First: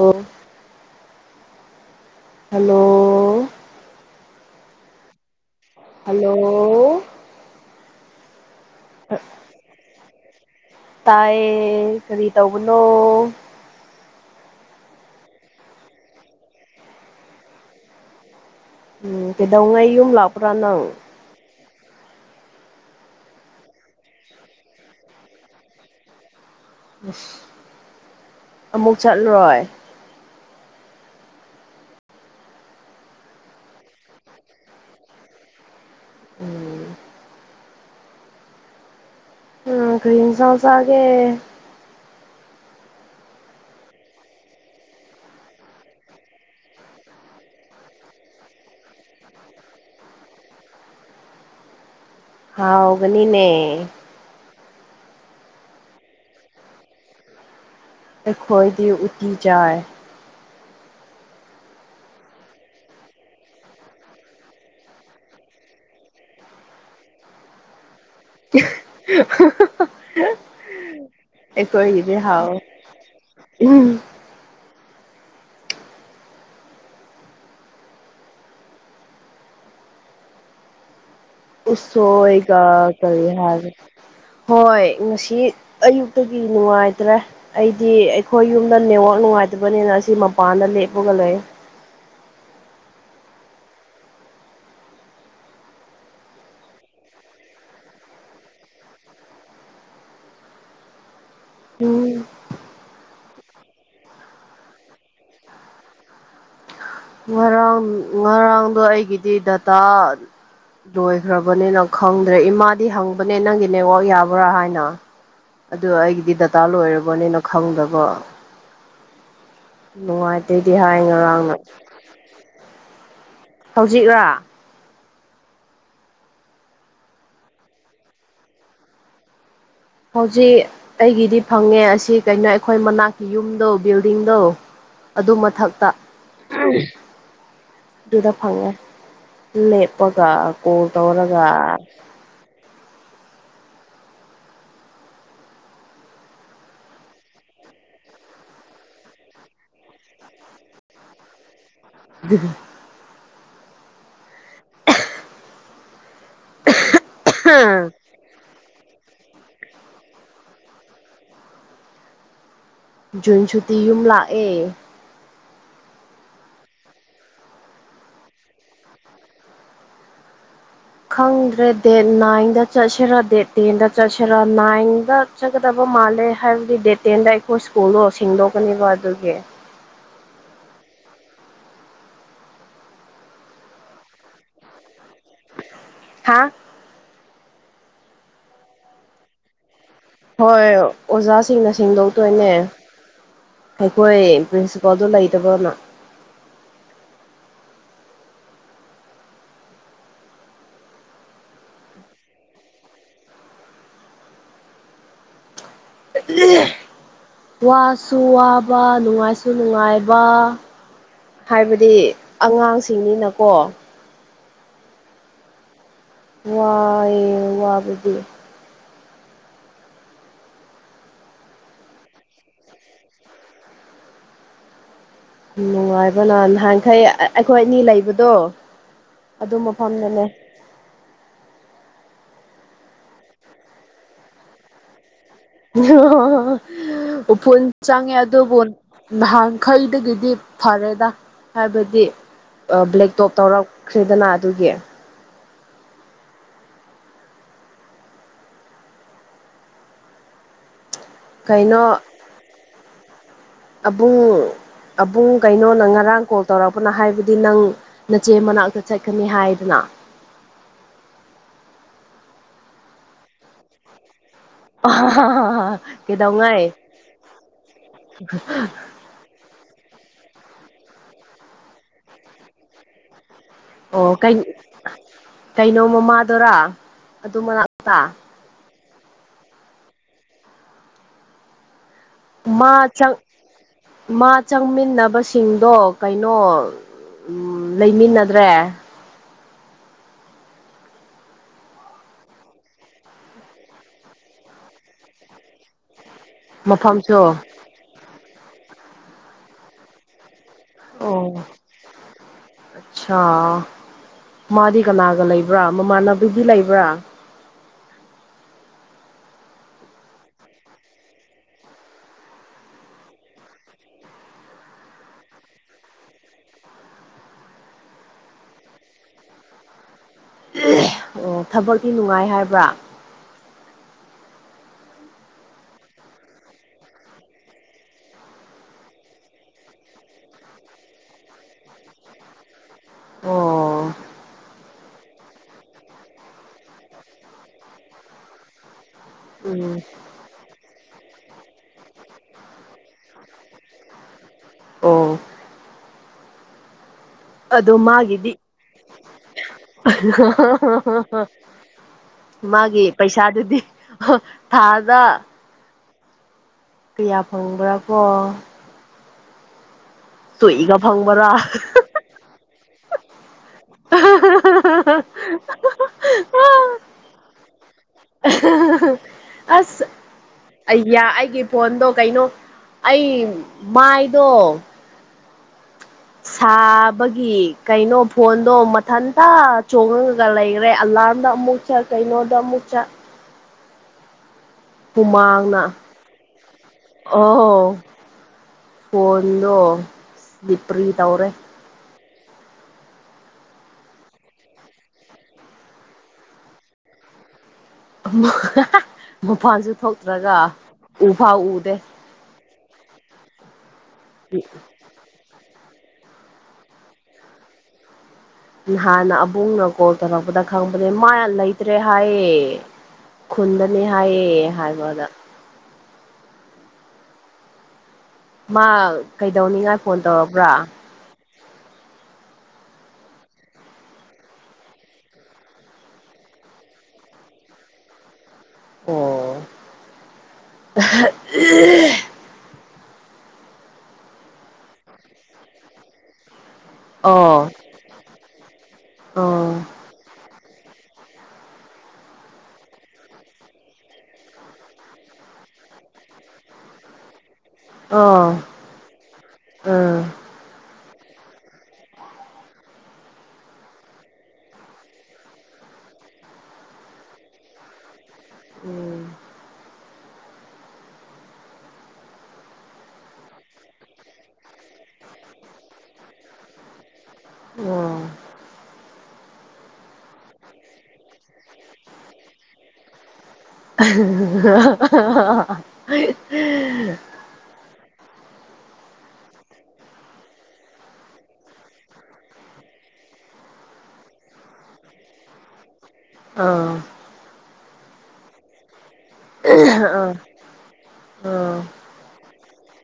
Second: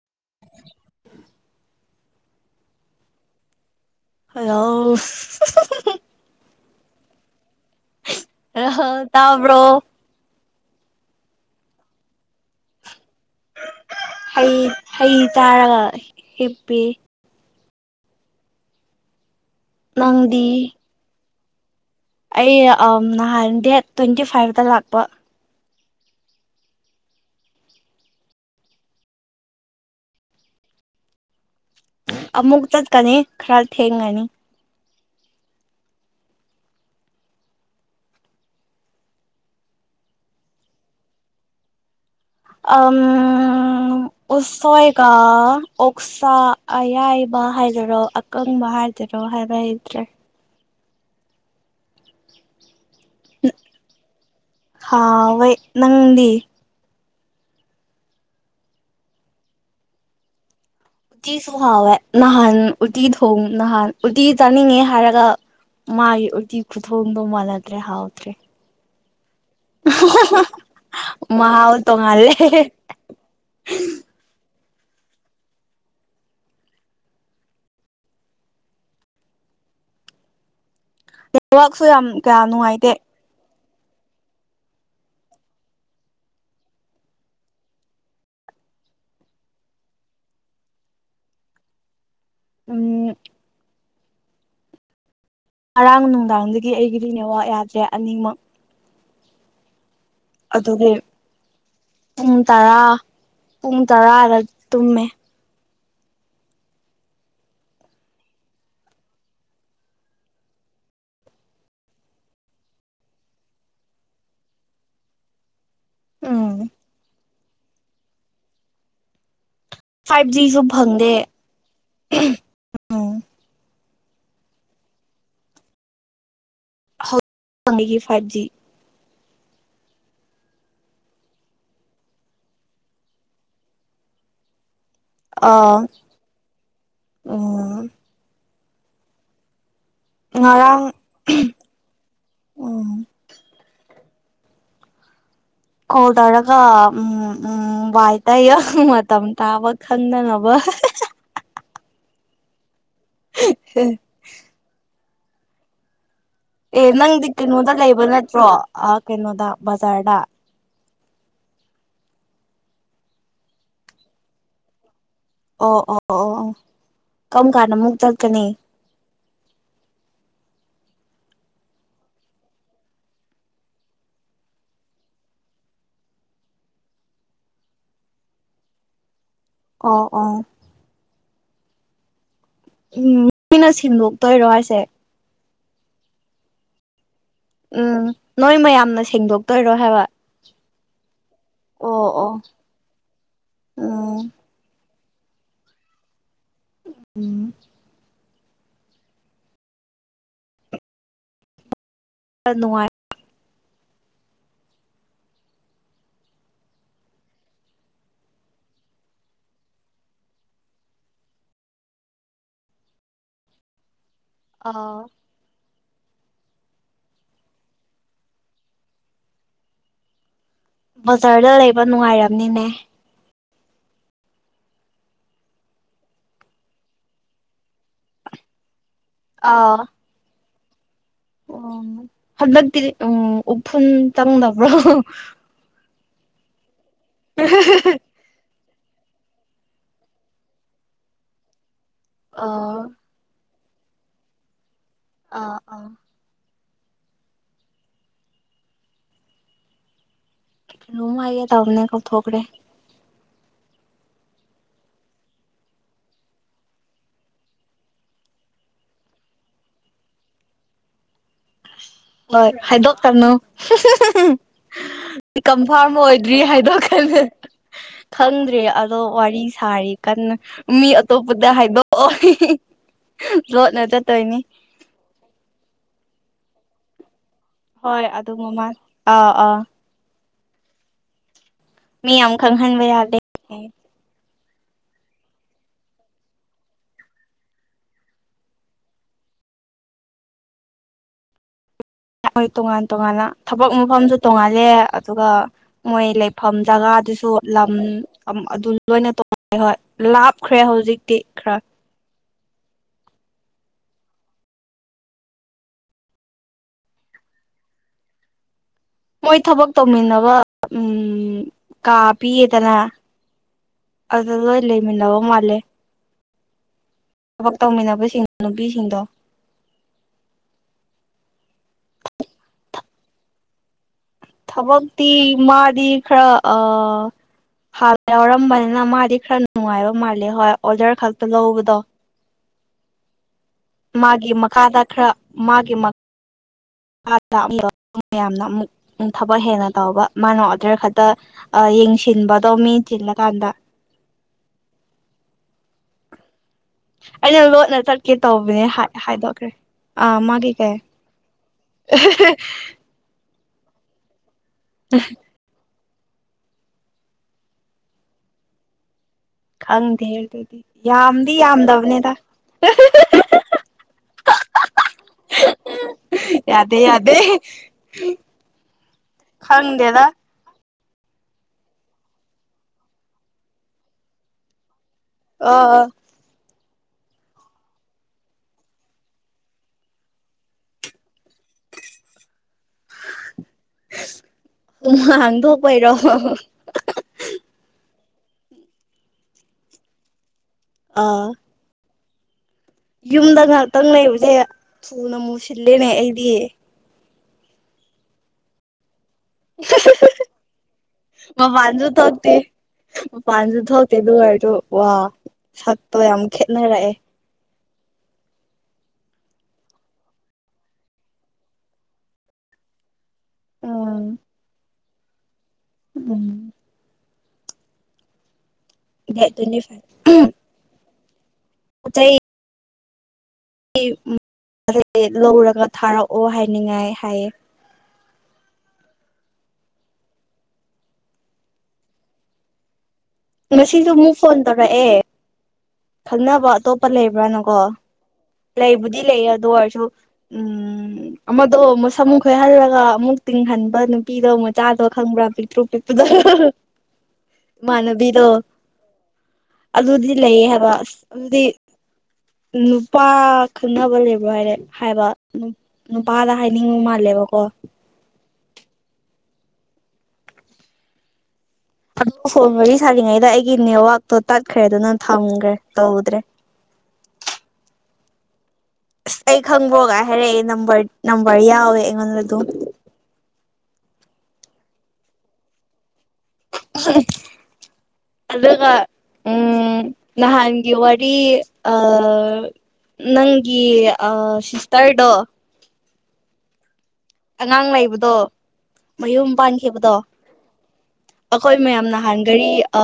ꯑꯣ hello hello hello ꯑ ꯇꯥꯕ꯭ꯔꯣ ꯇꯥꯏꯌꯦ ꯀꯔꯤ ꯇꯧꯕꯅꯣ ꯍꯩ ꯍꯩ ꯇꯥꯔꯒ ꯍꯤꯞꯄꯤ ꯎꯝ ꯀꯩꯗꯧꯉꯥꯏ ꯌꯨꯝꯂꯥꯛ ꯅꯪꯗꯤ ꯄꯨ꯭ꯔꯥ ꯅꯪ ꯑꯩ ꯅꯍꯥꯟ ꯗꯦꯠ ꯇ꯭ꯋꯦꯟꯇꯤ ꯐꯥꯏꯚꯇ ꯂꯥꯛꯄ ꯑꯃꯨꯛ ꯆꯠꯂꯣꯏ ꯑꯃꯨꯛ ꯆꯠꯀꯅꯤ ꯈꯔ ꯊꯦꯡꯒꯅꯤ ꯎꯝ ꯎꯝ ꯀꯔꯤꯝ ꯁꯁꯥꯒꯦ ꯑꯝ ꯎꯁꯦꯒ ꯑꯣꯁꯥ ꯑ ꯌꯥ ꯍꯥꯏꯗꯔꯣ ꯑꯀꯪꯕ ꯍꯥꯏꯗꯔꯣ ꯍꯥꯏꯕ ꯍꯩꯇ꯭ꯔꯦ ꯍꯥꯎꯒꯅꯤꯅꯦ ꯍꯥꯥ ꯅꯪꯗꯤ ꯑꯩꯈꯣꯏꯗꯤ ꯎꯇꯤ ꯌꯥꯏ ꯎꯇꯤꯁꯨ ꯍꯥꯎꯋꯦ ꯅꯍꯥꯟ ꯎꯇꯤ ꯊꯣꯡ ꯅꯍꯥꯟ ꯎꯇꯤ ꯆꯥꯅꯤꯡꯉꯦ ꯍꯥꯏꯔꯒ ꯃꯥꯒꯤ ꯎꯇꯤ ꯈꯨꯊꯣꯡꯗꯣ ꯃꯥꯜꯂꯗ꯭ꯔꯦ ꯍꯥꯎ [inaudible] ꯃꯥꯥꯎ ꯑꯩꯈꯣꯏꯒꯤꯗꯤ ꯇꯣꯉꯂꯦ ꯍꯥꯎꯋꯦ ꯎꯝ ꯎꯁꯣ ꯌꯥꯝ ꯀꯌꯥ ꯑꯣꯏꯒ ꯅꯨꯡꯉꯥꯏꯇꯦ ꯀꯔꯤꯍꯔ ꯍꯣꯏ ꯉꯁꯤ ꯑꯌꯨꯛꯇꯒꯤ ꯅꯨꯡꯉꯥꯏꯇ꯭ꯔꯦ ꯑꯩꯗꯤ ꯑꯩꯈꯣꯏ ꯌꯨꯝꯗ ꯅꯦꯋꯥꯛ ꯅꯨꯡꯉꯥꯏ ꯅꯨꯡꯉꯥꯏꯇꯕꯅꯤꯅ ꯑꯁꯤ ꯃꯄꯥꯟꯗ ꯂꯦꯞꯄꯒ ꯂꯩꯣꯏ ꯎ ꯉꯔꯥꯡ ꯅꯨꯡꯗꯥꯡꯗꯒꯤ ꯑꯩꯒꯤꯗꯤꯅꯦꯋꯥ ꯌꯥꯗ꯭ꯔꯦ ꯑꯅꯤꯃꯛ ꯑꯗꯨꯒꯒꯤ ꯎꯝ ꯄꯨꯡ ꯇꯔꯥ ꯄꯨꯡ ꯇꯔꯥꯗ ꯇꯨꯝꯃꯦ ꯉꯔꯥꯡ ꯉꯔꯥꯡꯗꯣ ꯑꯩꯒꯤꯗꯤ ꯗꯇꯥ ꯂꯣꯏꯈ꯭ꯔꯕꯅꯤꯅ ꯈꯪꯗ꯭ꯔꯦ ꯏꯃꯥꯗꯤ ꯍꯪꯕꯅꯦ ꯅꯪꯒꯤ ꯅꯦꯠꯋꯥꯛ ꯌꯥꯕ꯭ꯔꯥ ꯍꯥꯏꯅ ꯑꯗꯨ ꯑꯩꯒꯤꯗꯤ ꯗꯇꯥ ꯎꯝ ꯂꯣꯏꯔꯕꯅꯤꯅ ꯈꯪꯗꯕ ꯐꯥꯏꯚ ꯖꯤꯁꯨ ꯅꯨꯡꯉꯥꯏꯇꯦꯗꯤ ꯍꯥꯏ ꯐꯪꯗꯦ ꯉꯔꯥꯡꯅ ꯎꯝ ꯍꯧꯖꯤꯛꯔꯥ ꯐꯪꯉꯒꯤ ꯐꯥꯏꯚ ꯖꯤ ꯍꯧꯖꯤꯛ ꯑꯩꯒꯤꯗꯤ ꯐꯪꯉꯦ ꯑꯁꯤ ꯀꯩꯅꯣ ꯑꯩꯈꯣꯏ ꯃꯅꯥꯛꯀꯤ ꯌꯨꯝꯗꯣ ꯕꯤꯜꯗꯤꯡꯗꯣ ꯑꯗꯨ ꯑꯥ ꯃꯊꯛꯇ ꯎꯝ ꯑꯗꯨꯗ ꯐꯪꯉꯦ ꯂꯦꯞ ꯄꯄꯒ ꯉꯔꯥꯡ ꯀꯣꯠ ꯑꯣꯔꯒ ꯎꯝ ꯍ ꯇꯧꯔꯒ ꯎꯝ ꯎꯝ ꯋꯥꯏꯇꯑꯣ ꯃꯝ ꯇꯕ ꯈꯟꯗ ꯅꯕ ꯑꯗꯨ ꯍ ꯑꯦ ꯅꯪꯗꯤ ꯀꯩꯅꯣꯗ ꯂꯩꯕ ꯅꯠꯇ꯭ꯔꯣ ꯀꯩꯅꯣꯗ ꯕꯖꯥꯔꯗ ꯖꯨꯟ ꯁꯨꯇꯤ ꯌꯨꯝ ꯂꯥꯛꯑꯦ ꯑꯣ ꯑꯣ ꯑꯣ ꯑꯣ ꯀꯔꯝ ꯀꯥꯟꯗ ꯑꯃꯨꯛ ꯆꯠꯀꯅꯤ [inaudible] ꯈꯪꯗ꯭ꯔꯦ ꯗꯦꯠ ꯅꯥꯏꯟꯗ ꯆꯠꯁꯤꯦꯔꯥ ꯗꯦꯠ ꯇꯦꯟꯗ ꯆꯠꯁꯤꯦꯔꯥ ꯅꯥꯏꯟꯗ ꯆꯠꯀꯗꯕ ꯃꯥꯜꯂꯦ ꯍꯥꯏꯕꯗꯤ ꯗꯦꯠ ꯇꯦꯟꯗ ꯑꯩꯈꯣꯏ ꯁ꯭ꯀꯨꯜꯗꯣ ꯁꯦꯡꯗꯣꯛꯀꯅꯦꯕ ꯑꯗꯨꯒꯤ ꯑꯣ ꯑꯣ ꯎꯝ ꯃꯤꯣꯏꯅ ꯁꯤꯟꯗꯣꯛꯇꯣꯏꯔꯣ ꯍꯥꯏꯁꯦ ꯍꯥꯥ ꯎꯝ ꯅꯣꯏ ꯃꯌꯥꯝꯅ ꯁꯦꯡꯗꯣꯛꯇꯣꯏꯔꯣ ꯍꯥꯏꯕ ꯍꯣꯏ ꯑꯣꯖꯥꯁꯤꯡꯅ ꯑꯣ ꯑꯣ ꯁꯦꯡꯗꯣꯛꯇꯣꯏꯅꯦ ꯎꯝ ꯑꯩꯈꯣꯏ ꯄ꯭ꯔꯤꯁꯤ ꯑꯗꯨ ꯂꯩꯇꯕꯅ ꯎꯝ ꯅꯨꯡꯉꯥꯏ ꯋꯥꯁꯨ ꯋꯥꯕ ꯅꯨꯡꯉꯥꯏꯁꯨ ꯅꯨꯡꯉꯥꯏꯕ ꯍꯥꯏꯕꯗꯤ ꯑꯉꯥꯡꯁꯤꯡꯅꯤꯅꯀꯣ ꯑ ꯋꯥꯏ ꯋꯥꯕꯗꯤ ꯕꯖꯥꯔꯗ ꯂꯩꯕ ꯅꯨꯡꯉꯥꯏꯔꯝꯅꯤꯅꯦ ꯅꯨꯡꯉꯥꯏꯕ ꯅ ꯅꯍꯥꯟꯈꯩ ꯑꯩꯈꯣꯏ ꯑꯅꯤ ꯂꯩꯕꯗꯣ ꯑꯗꯨ ꯃꯐꯝꯗꯅꯦ ꯑꯣ ꯍꯃꯛꯗꯤ ꯎ ꯎꯐꯟ ꯆꯪꯗꯕ꯭ꯔꯣ ꯑꯣ ꯄꯨꯣꯟ ꯆꯉꯦ ꯑꯗꯨꯣ ꯐ ꯅꯍꯥꯟꯈꯩꯗꯒꯤꯗꯤ ꯐꯔꯦꯗ ꯍꯥꯏꯕꯗꯤ ꯑꯥ ꯕ꯭ꯂꯦ ꯇꯣꯞ ꯇꯧꯔꯛ ꯈ꯭ꯔꯦꯗꯅ ꯑꯗꯨꯒꯤ ꯑꯥ ꯑꯥ ꯔꯃ ꯑꯏꯦ ꯇꯅꯦ ꯀ ꯊ ꯊꯣꯛꯧꯀꯔꯦ ꯑꯕꯨꯡꯉꯨ ꯑꯕꯨꯡ ꯀꯩꯅꯣ ꯅ ꯉꯔꯥꯡ ꯀꯣꯜ ꯇꯧꯔꯛꯄꯅ ꯍꯥꯏꯕꯗꯤ ꯅꯪ ꯅꯆꯦ ꯃꯅꯥꯛꯇ ꯆꯠꯀꯅꯤ ꯍꯥꯏꯗꯅ [unintelligible] ꯍꯣꯏ ꯍꯥꯏꯗꯣꯛ ꯇꯅꯣ ꯀꯝꯐꯥꯔꯝ ꯑꯣꯏꯗ꯭ꯔꯤ ꯀꯩꯗꯧꯉꯩ ꯍꯥꯏꯗꯣ ꯈꯜꯂ ꯈꯪꯗ꯭ꯔꯤ ꯑꯗꯣ ꯋꯥꯔꯤꯁ ꯁꯥꯔꯤ ꯀꯟꯅ ꯃꯤ ꯑꯇꯣꯞꯄꯗ ꯍꯥꯏꯗꯣꯑꯣꯏ ꯑꯣ ꯀꯩ ꯀꯩꯅꯣ ꯃꯃꯥꯗꯣꯔ ꯍꯣꯏ ꯑꯗꯨ ꯃꯃꯥ ꯑꯥ ꯑꯥ ꯃꯤ ꯌꯥꯝ ꯃꯥ ꯈꯪꯍꯟꯕ ꯆꯪ ꯌꯥꯗꯦ ꯃꯥ ꯆꯪꯃꯤꯟꯅꯕꯁꯤꯡꯗꯣ ꯀꯩꯅꯣ ꯂꯩꯃꯤꯟꯅꯗ꯭ꯔꯦ ꯃꯣꯏ ꯇꯣꯉꯥꯟ ꯇꯣꯉꯥꯟꯅ ꯊꯕꯛ ꯃꯐꯝꯁꯨ ꯇꯣꯉꯥꯜꯂꯦ ꯑꯗꯨꯒ ꯃꯣꯏ ꯂꯩꯞ ꯃꯐꯝ ꯃꯐꯝꯁꯨ ꯖꯒꯥꯗꯨꯁꯨ ꯂꯝ ꯑꯝ ꯑꯗꯨ ꯂꯣꯏꯅ ꯇꯉꯦ ꯍꯣꯏ ꯂꯥꯞ ꯈ꯭ꯔꯦ ꯍꯧꯖꯤꯛꯇꯤ ꯈꯔ ꯑꯠꯁꯥ ꯃꯥꯗꯤ ꯀꯅꯥꯒ ꯂꯩꯕ꯭ꯔꯥ ꯃꯃꯥꯟꯅꯕꯤꯗꯤ ꯂꯩꯕ꯭ꯔꯥ ꯃꯣꯏ ꯊꯕꯛ ꯇꯧꯃꯤꯟꯅꯕ ꯎꯝ ꯀꯥ ꯄꯤꯌꯦꯗꯅ ꯑꯗ ꯂꯣꯏ ꯂꯩꯃꯤꯟꯅ ꯋꯥ ꯃꯂꯦ ꯊꯕꯛ ꯇꯧꯃꯤꯟꯅꯕꯁꯤꯡ ꯅꯨꯄꯤꯁꯤꯡꯗꯣ ꯑꯣ ꯊꯕꯛꯇꯤ ꯅꯨꯡꯉꯥꯏ ꯍꯥꯏꯕ꯭ꯔꯥ ꯊꯕꯛꯇꯤ ꯃꯥꯗꯤ ꯈꯔ ꯑ ꯍꯥꯜ ꯌꯥꯎꯔꯝꯕꯅꯤꯅ ꯃꯥꯗꯤ ꯈꯔ ꯅꯨꯡꯉꯥꯏꯕ ꯃꯥꯜꯂꯦ ꯍꯣꯏ ꯑꯣꯗꯔ ꯈꯛꯇ ꯂꯧꯕꯗꯣ ꯑꯣ ꯃꯥꯒꯤ ꯃꯈꯥꯗꯠ ꯈꯔ ꯃꯥꯒꯤ ꯃꯛ ꯇꯥ ꯇꯥꯑꯝꯕ ꯃꯌꯥꯝꯅ ꯑꯃꯨꯛ ꯎꯝ ꯊꯕꯛ ꯍꯦꯟꯅ ꯎꯝ ꯇꯧꯕ ꯃꯥꯅ ꯑꯣꯗꯔ ꯈꯠꯇ ꯑ ꯌꯦꯡꯁꯤꯟꯕꯗꯣ ꯃꯤꯡ ꯊꯤꯜꯂꯀꯥꯟꯗ ꯑꯣ ꯑꯩꯅ ꯑꯗꯣ ꯂꯣꯠꯅ ꯆꯠꯀꯦ ꯃꯥꯒꯤꯗꯤ ꯇꯧꯕꯅꯦ ꯍꯥꯏꯗꯣꯛꯈ꯭ꯔꯦ ꯑꯥ ꯃꯥꯒꯤ ꯀꯩ [unintelligible] ꯃꯥꯒꯤ ꯄꯩꯁꯥꯗꯨꯗꯤ ꯍ ꯊꯥꯗ ꯀꯌꯥ ꯐꯪꯕ꯭ꯔꯥ ꯀꯣ ꯈꯪꯗꯦꯍꯦ ꯑꯗꯨꯗꯤ ꯆꯨꯏꯒ ꯐꯪꯕ꯭ꯔꯥ ꯌꯥꯝꯗꯤ ꯌꯥꯝꯗꯕꯅꯦꯗ ꯍ ꯍ ꯍ ꯍ ꯌꯥꯗꯦ ꯌꯥꯗꯦ ꯑꯁ ꯈꯪꯗꯦꯗ ꯑꯩꯌꯥ ꯑꯩꯒꯤ ꯐꯣꯟꯗꯣ ꯀꯩꯅꯣ ꯑꯩ ꯃꯥꯏꯗꯣ ꯑ ꯑ ꯁꯥꯕꯒꯤ ꯀꯩꯅꯣ ꯐꯣꯟꯗꯣ ꯃꯊꯟꯇ ꯆꯣꯡꯉꯉꯒ ꯂꯩꯒꯔꯦ ꯑꯂ ꯀꯥꯝꯗ ꯑꯃꯨꯛ ꯆꯠ ꯀꯩꯅꯣꯗ ꯑꯃꯨꯛ ꯆꯠ ꯎꯝ ꯍꯨꯃꯥꯡꯅ ꯍꯥꯟꯗꯣꯛꯄꯩꯔꯣ ꯑꯣ ꯐꯣꯟꯗꯣ ꯂꯤꯄꯔꯤ ꯇꯧꯔꯦ ꯑꯥ ꯌꯨꯝꯗ ꯉꯍꯥꯛꯇꯪ ꯂꯩꯌꯨꯖꯦꯍꯦ ꯊꯨꯅ ꯃꯨꯁꯤꯜꯂꯦꯅꯦ ꯑꯩꯗꯤ ꯃꯄꯥꯟꯁꯨ ꯊꯣꯛꯇ꯭ꯔꯒ ꯎꯐꯥꯎ ꯎꯗꯦ ꯃꯄꯥꯟꯁꯨ ꯊꯣꯛꯇꯦ ꯃꯄꯥꯟꯁꯨ ꯊꯣꯛꯇꯦ ꯑꯗꯨ ꯑꯣꯏꯔꯖꯨ ꯋꯥ ꯁꯛꯇꯣ ꯌꯥꯝ ꯈꯦꯠꯅꯔꯛꯑꯦ ꯅꯍꯥꯟꯅ ꯑꯕꯨꯡꯅ ꯀꯣꯜ ꯇꯧꯔꯛꯄꯗ ꯈꯪꯄꯅꯦ ꯃꯥ ꯌ ꯂꯩꯇ꯭ꯔꯦ ꯍꯥꯏꯌꯦ ꯈꯨꯟꯗꯅꯦ ꯍꯥꯏꯌꯦ ꯍꯥꯏꯕꯗ ꯎꯝ ꯃꯥ ꯗꯦꯠ ꯇ꯭ꯋꯦꯟꯇꯤ ꯀꯩꯗꯧꯅꯤꯉꯥꯏ ꯐꯣꯟ ꯇꯧꯔꯛꯕ꯭ꯔꯥ ꯑꯣ ꯆꯩ ꯂꯧꯔꯒ ꯊꯥꯔꯛꯑꯣ ꯍꯥꯏꯅꯤꯡꯉꯥꯏ ꯍꯥꯏꯌꯦ ꯑꯣ ꯉꯁꯤꯁꯨ ꯑꯃꯨꯛ ꯐꯣꯟ ꯇꯧꯔꯛꯑꯦ ꯈꯪꯅꯕ ꯑꯇꯣꯞꯄ ꯑꯣ ꯂꯩꯕ꯭ꯔꯥꯅꯨꯀꯣ ꯂꯩꯕꯨꯗꯤ ꯂꯩ ꯑꯣ ꯑꯗꯨ ꯑꯣꯏꯔꯁꯨ ꯎꯝ [unintelligible] ꯑꯃꯗꯣ ꯑꯃꯨꯛ ꯁꯃꯨꯛ ꯈꯣꯏꯍꯜꯂꯒ ꯑꯃꯨꯛ ꯇꯤꯡꯍꯟꯕ ꯅꯨꯄꯤꯗꯣ ꯑꯃꯨꯛ ꯆꯥꯗꯕ ꯈꯪꯕ꯭ꯔꯥ ꯄꯤꯛꯇ꯭ꯔꯨ ꯄꯤꯄ [unintelligible] ꯎ ꯏꯃꯥꯟꯅꯕꯤꯗꯣ ꯑꯥ ꯑꯗꯨꯗꯤ ꯂꯩ ꯍꯥꯏꯕ ꯑꯁ ꯑꯗꯨꯗꯤ ꯅꯨꯄꯥ ꯈꯪꯅꯕ ꯂꯩꯕ꯭ꯔꯣ ꯍꯥꯏꯔꯦ ꯍꯥꯏꯕ ꯅꯨꯄꯥꯗ ꯍꯥꯏꯅꯤꯡꯕ ꯃꯥꯜꯂꯦ ꯕ ꯀꯣ ꯎꯝ ꯑꯣꯞ ꯐꯣꯟ ꯃꯔꯤ ꯁꯥꯔꯤꯉꯩꯗ ꯑꯩꯒꯤ ꯅꯦꯠꯋꯥꯛꯇꯣ ꯇꯠꯈ꯭ꯔꯦ ꯑꯗꯨꯅ ꯊꯝꯈ꯭ꯔꯦ ꯇꯧꯗ꯭ꯔꯦ ꯑꯣ ꯑꯁ ꯑꯩ ꯈꯪꯕꯒ ꯍꯥꯏꯔꯛꯑꯦ ꯅꯝꯕꯔ ꯅꯝꯕꯔ ꯌꯥꯎꯋꯦ ꯑꯩꯉꯣꯟꯗ ꯑꯗꯨꯝ [unintelligible] ꯑꯗꯨꯒ ꯎꯝ ꯅꯍꯥꯟꯒꯤ ꯋꯥꯔꯤ ꯑ ꯅꯪꯒꯤ ꯑ ꯁꯇꯥꯔꯗꯣ ꯑꯥ ꯑꯉꯥꯡ ꯂꯩꯕꯗꯣ ꯃꯌꯨꯝ ꯄꯥꯟꯈꯤꯕꯗꯣ ꯑꯩꯈꯣꯏ ꯃꯌꯥꯝ ꯅꯍꯥꯟꯒꯔꯤ ꯑ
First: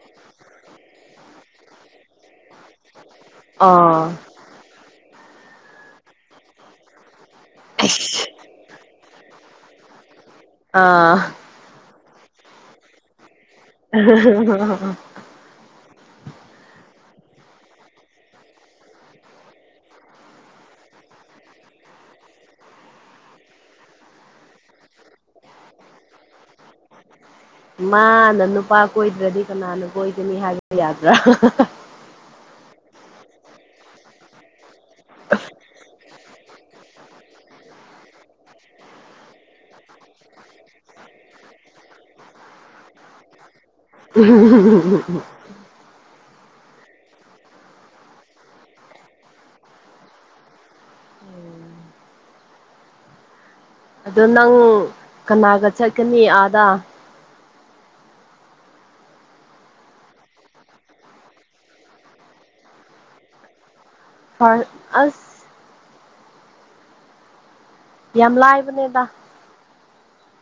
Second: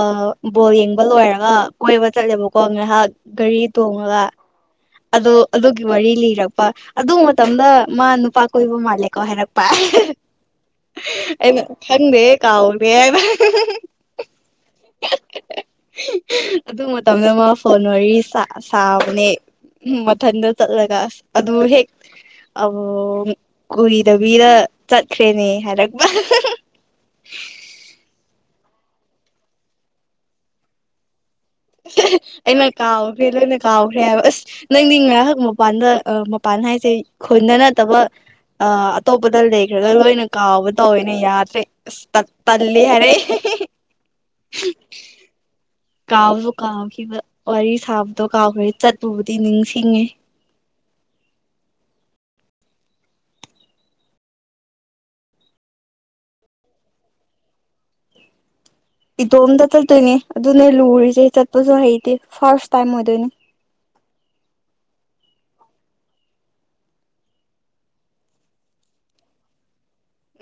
ꯕꯣꯜ ꯌꯦꯡꯕ ꯂꯣꯏꯔꯒ ꯀꯣꯏꯕ ꯆꯠꯂꯦꯕꯀꯣ ꯉꯥꯏꯍꯥꯛ ꯒꯥꯔꯤ ꯑꯥ ꯑꯥ ꯊꯣꯡꯉꯒ ꯑꯗꯣ ꯑꯗꯨꯒꯤ ꯋꯥꯔꯤ ꯂꯤꯔꯛꯄ ꯑꯗꯨ ꯃꯇꯝꯗ ꯑꯁ ꯃꯥ ꯅꯨꯄꯥ ꯀꯣꯏꯕ ꯃꯥꯜꯂꯦꯀꯣ ꯍꯥꯏꯔꯛꯄ ꯄꯥꯏ ꯑꯥ ꯍꯗꯦ ꯀꯥꯎꯗꯦꯕ [unintelligible] ꯑꯗꯨ ꯃꯇꯝꯗ ꯃꯥ ꯐꯣꯟ ꯋꯥꯔꯤ ꯁꯥꯕꯅꯦ ꯎꯝ ꯃꯟ ꯆꯠꯂꯒ ꯑꯗꯨ ꯍꯦꯛ ꯑꯣ ꯀꯨꯔꯤꯗꯕꯤꯗ ꯆꯠꯈ꯭ꯔꯦꯅꯦ ꯍꯥꯏꯔꯛꯄ ꯃꯥꯅ ꯅꯨꯄꯥ ꯀꯣꯏꯗ꯭ꯔꯗꯤ ꯀꯅꯥꯅ ꯀꯣꯏꯗꯅꯤ ꯍꯥꯏꯕ ꯌꯥꯗ꯭ꯔꯥ ꯑꯩꯅ ꯀꯥꯎꯈ꯭ꯔꯦ ꯂꯣꯏꯅ ꯀꯥꯎꯈ꯭ꯔꯦ ꯍꯥꯏꯕ ꯑꯁ ꯅꯪꯗꯤ ꯉꯥꯏꯍꯥꯛ ꯃꯄꯥꯟꯗ ꯃꯄꯥꯟ ꯍꯥꯏꯁꯦ ꯈꯣꯟꯗ ꯅꯠꯇꯕ ꯑ ꯑꯇꯣꯞꯄꯗ ꯂꯩꯈ꯭ꯔꯒ ꯂꯣꯏꯅ ꯀꯥꯎꯕ ꯇꯧꯋꯦꯅ ꯌꯥꯗ꯭ꯔꯦ ꯑꯁ ꯇꯜꯂꯤ ꯍꯥꯏꯔꯛ [unintelligible] ꯀꯥꯎꯕꯁꯨ ꯀꯥꯎꯈꯤꯕ ꯋꯥꯔꯤ ꯁꯥꯕꯗꯣ ꯀꯥꯎꯈ꯭ꯔꯦ ꯆꯠꯄꯨꯕꯨꯗꯤ ꯅꯤꯡꯁꯤꯡꯉꯦ ꯑꯗꯣ ꯅꯪ ꯀꯅꯥꯒ ꯆꯠꯀꯅꯤ ꯑꯥꯗ ꯏꯇꯣꯝꯇ ꯆꯠꯇꯣꯏꯅꯦ ꯑꯗꯨ ꯅ ꯂꯨꯔꯤꯁꯦ ꯆꯠꯄꯁꯨ ꯍꯩꯇꯦ ꯐꯥꯔꯁ ꯇꯥꯏꯝ ꯑꯣꯏꯗꯣꯏꯅꯦ ꯐꯔ ꯑꯁ ꯌꯥꯝ ꯂꯥꯏꯕꯅꯦꯗꯥ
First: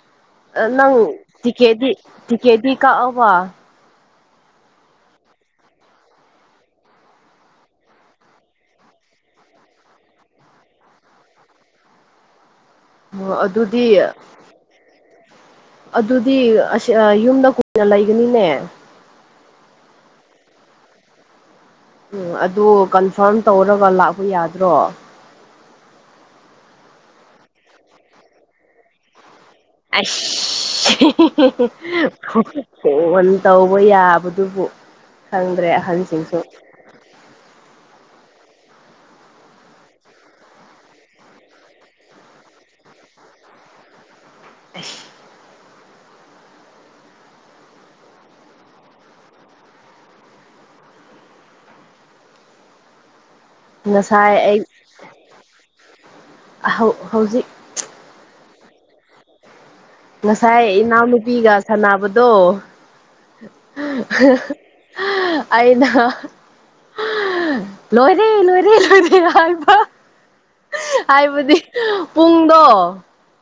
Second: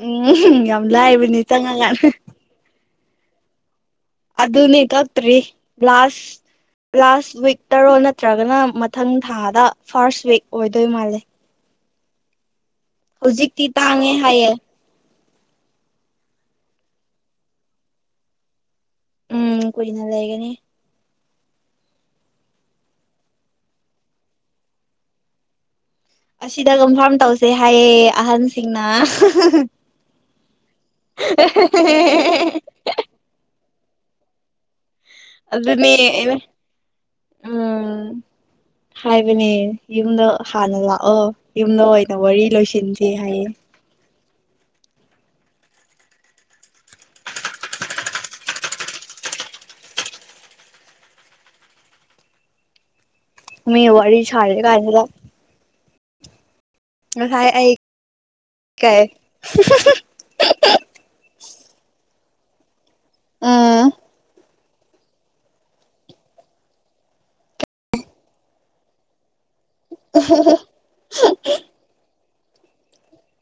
ꯎꯝ ꯌꯥꯝ ꯅꯪ ꯂꯥꯏꯕꯅꯤ ꯇꯤꯀꯦꯠꯗꯤ ꯆꯪꯉꯀꯥꯟꯗ ꯇꯤꯛꯀꯦꯗꯤ ꯀꯛꯑꯕ ꯑꯗꯨꯗ ꯅꯥꯛꯇ꯭ꯔꯤ ꯂꯥꯁꯥꯁ ꯂꯥꯁ ꯋꯤꯛ ꯇꯔꯣꯜ ꯅꯠꯇ꯭ꯔꯒꯅ ꯃꯊꯪ ꯊꯥꯗ ꯐꯥꯔꯁ ꯋꯤꯛ ꯑꯣꯏꯗꯣꯏ ꯃꯥꯜꯂꯦ ꯑꯣ ꯍꯧꯖꯤꯛꯇꯤ ꯑꯗꯨꯗꯤ ꯇꯥꯡꯉꯦ ꯍꯥꯏꯌꯦꯦ ꯑꯗꯨꯗꯤ ꯑꯁ ꯌꯨꯝꯗ ꯀꯨꯏꯅ ꯂꯩꯒꯅꯤꯅꯦ ꯎꯝ ꯀꯣꯏꯅꯅꯥ ꯂꯩꯏꯒꯅꯤ ꯎꯝ ꯑꯗꯨ ꯀꯟꯐꯥꯔꯝ ꯇꯧꯔꯒ ꯂꯥꯛꯄ ꯌꯥꯗ꯭ꯔꯣ ꯑꯁꯤꯗ ꯀꯝꯐꯥꯝ ꯇꯧꯁꯦ ꯍꯥꯏꯌꯦ ꯑꯍꯟꯁꯤꯡꯅ ꯑꯁ ꯍ ꯇ ꯍꯧꯕ ꯌꯥꯕꯗꯨꯕꯨ ꯈꯪꯗ꯭ꯔꯦ ꯑꯗꯨꯅꯦ ꯑꯩꯅ ꯑꯍꯜꯁꯤꯡꯁꯨ ꯎꯝ [unintelligible] ꯍꯥꯏꯕꯅꯦ ꯌꯨꯝꯗ ꯍꯥꯟꯅ ꯂꯥꯛꯑꯣ ꯌꯨꯝꯗ ꯑꯣꯏꯅ ꯋꯥꯔꯤ ꯂꯣꯏꯁꯤꯟꯗꯦ ꯍꯥꯏꯌꯦ ꯑꯁ ꯃꯣꯏꯋꯥ ꯁꯔꯦ ꯀꯗ ꯍꯧ ꯍꯧꯖꯤꯛ ꯀꯥꯏ ꯉꯁꯥꯏ ꯏꯅꯥꯎꯅꯨꯄꯤꯒ ꯁꯥꯟꯅꯕꯗꯣ ꯎꯝ ꯑꯩꯅ ꯂꯣꯏꯔꯦ ꯂꯣꯏꯔꯦ ꯂꯣꯏꯔꯦ ꯍꯥꯏꯕ꯭ꯔ ꯍꯥꯏꯕꯗꯤ ꯄꯨꯡꯗꯣ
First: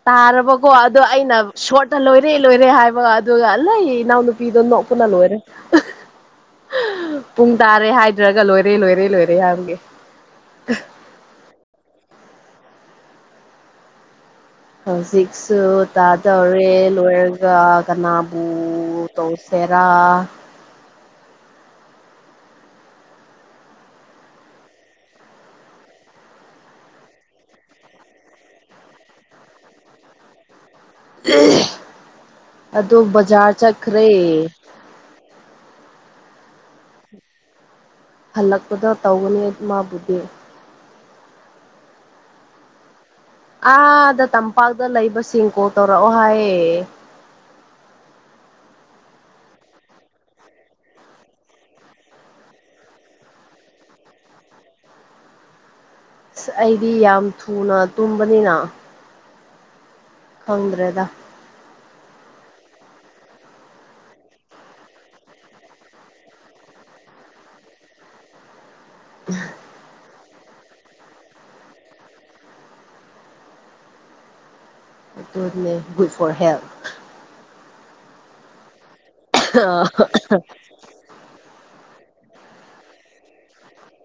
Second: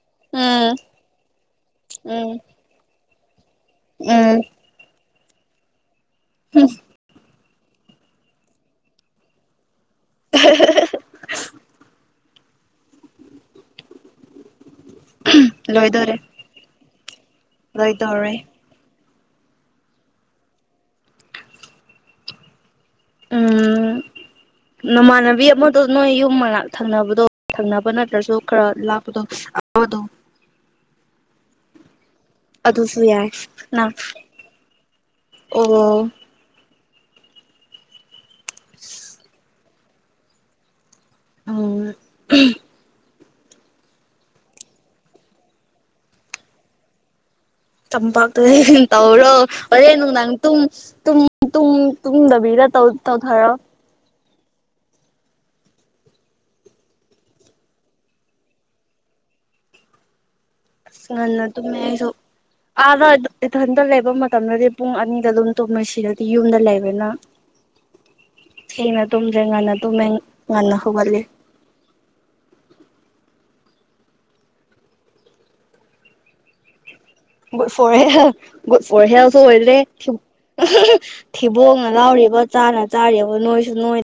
ꯇꯥꯔꯕꯀꯣ ꯎꯝ ꯑꯗꯣ ꯑꯩꯅ ꯄꯣꯠꯇ ꯎꯝ ꯂꯣꯏꯔꯦ ꯂꯣꯏꯔꯦ ꯍꯥꯏꯕ ꯑꯗꯨꯒ ꯂꯩ ꯎꯝ ꯏꯅꯥꯎꯅꯨꯄꯤꯗꯣ ꯅꯣꯛꯄꯅ ꯂꯣꯏꯔꯦ ꯍꯝ ꯄꯨꯡ ꯇꯥꯔꯦ ꯍꯥꯏꯗ꯭ꯔꯒ ꯂꯣꯏꯔꯦ ꯂꯣꯏꯔꯦ ꯂꯣꯏꯔꯦ ꯍꯥꯏꯔꯒꯦ [unintelligible] ꯍ ꯁꯤꯛꯁꯨ ꯂꯣꯏꯗꯣꯔꯦ ꯇꯥꯖꯔꯦ ꯂꯋꯒ ꯂꯣꯏꯗꯣꯔꯦ ꯀꯅꯥꯕꯨ ꯇꯧꯁꯦꯔꯥ ꯎꯝ [unintelligible] ꯅꯃꯥꯟꯅꯕꯤ ꯑꯃꯗꯣ ꯅꯣꯏ ꯌꯨꯝ ꯃꯅꯥꯛ ꯊꯪꯅꯕꯗꯣ ꯊꯪꯅꯕ ꯅꯠꯇ꯭ꯔꯁꯨ ꯈꯔ ꯂꯥꯛꯄꯗꯣ ꯍꯗꯣ [unintelligible] ꯑꯗꯨꯁꯨ ꯑꯗꯨꯣ ꯌꯥꯏ ꯕꯖꯥꯔ ꯅꯪ ꯆꯠꯈ꯭ꯔꯦ ꯑꯣ ꯍꯜꯂꯛꯄꯗ ꯇꯧꯒꯅꯤ ꯃꯥꯕꯨꯗꯤ ꯑꯣ ꯑꯥꯗ ꯇꯝꯄꯥꯛꯇ ꯂꯩꯕꯁꯤꯡ ꯀꯣ ꯇꯧꯔꯛꯑꯣ ꯍꯥꯏꯌꯦ ꯇꯝꯄꯥꯛꯇꯨꯗ ꯍ ꯇꯧꯔꯣ ꯍꯣꯔꯦꯟ ꯅꯨꯡꯗꯥꯡ ꯇꯨꯝꯗꯕꯤꯔ ꯇꯧ ꯇꯧꯊꯔꯣ ꯑꯁ ꯑꯩꯗꯤ ꯌꯥꯝ ꯊꯨꯅ ꯇꯨꯝꯕꯅꯤꯅ ꯈꯪꯗ꯭ꯔꯦꯗ ꯉꯥꯟꯅ ꯑꯗꯨꯃꯦꯁꯨ ꯑꯥꯗ ꯏꯊꯟꯇ ꯂꯩꯕ ꯃꯇꯝꯗꯗꯤ ꯄꯨꯡ ꯑꯅꯤꯗ ꯑꯗꯨꯝ ꯇꯨꯝꯂꯣꯏꯁꯤꯔꯗꯤ ꯌꯨꯝꯗ ꯂꯩꯕꯅ [unintelligible] ꯊꯦꯡꯅ ꯇꯨꯝꯗ꯭ꯔꯦ ꯉꯟꯅ ꯇꯨꯝꯃꯦ ꯉꯟꯅ ꯍꯧꯒꯠꯂ good for help good for health for ꯍꯦꯜꯁꯨ ꯑꯣꯏꯔꯦ ꯊꯕꯣꯡ ꯂꯥꯎꯔꯤꯕ ꯆꯥꯅ ꯆꯥꯔꯤꯕ ꯅꯣꯏꯁꯨ ꯅꯣꯏ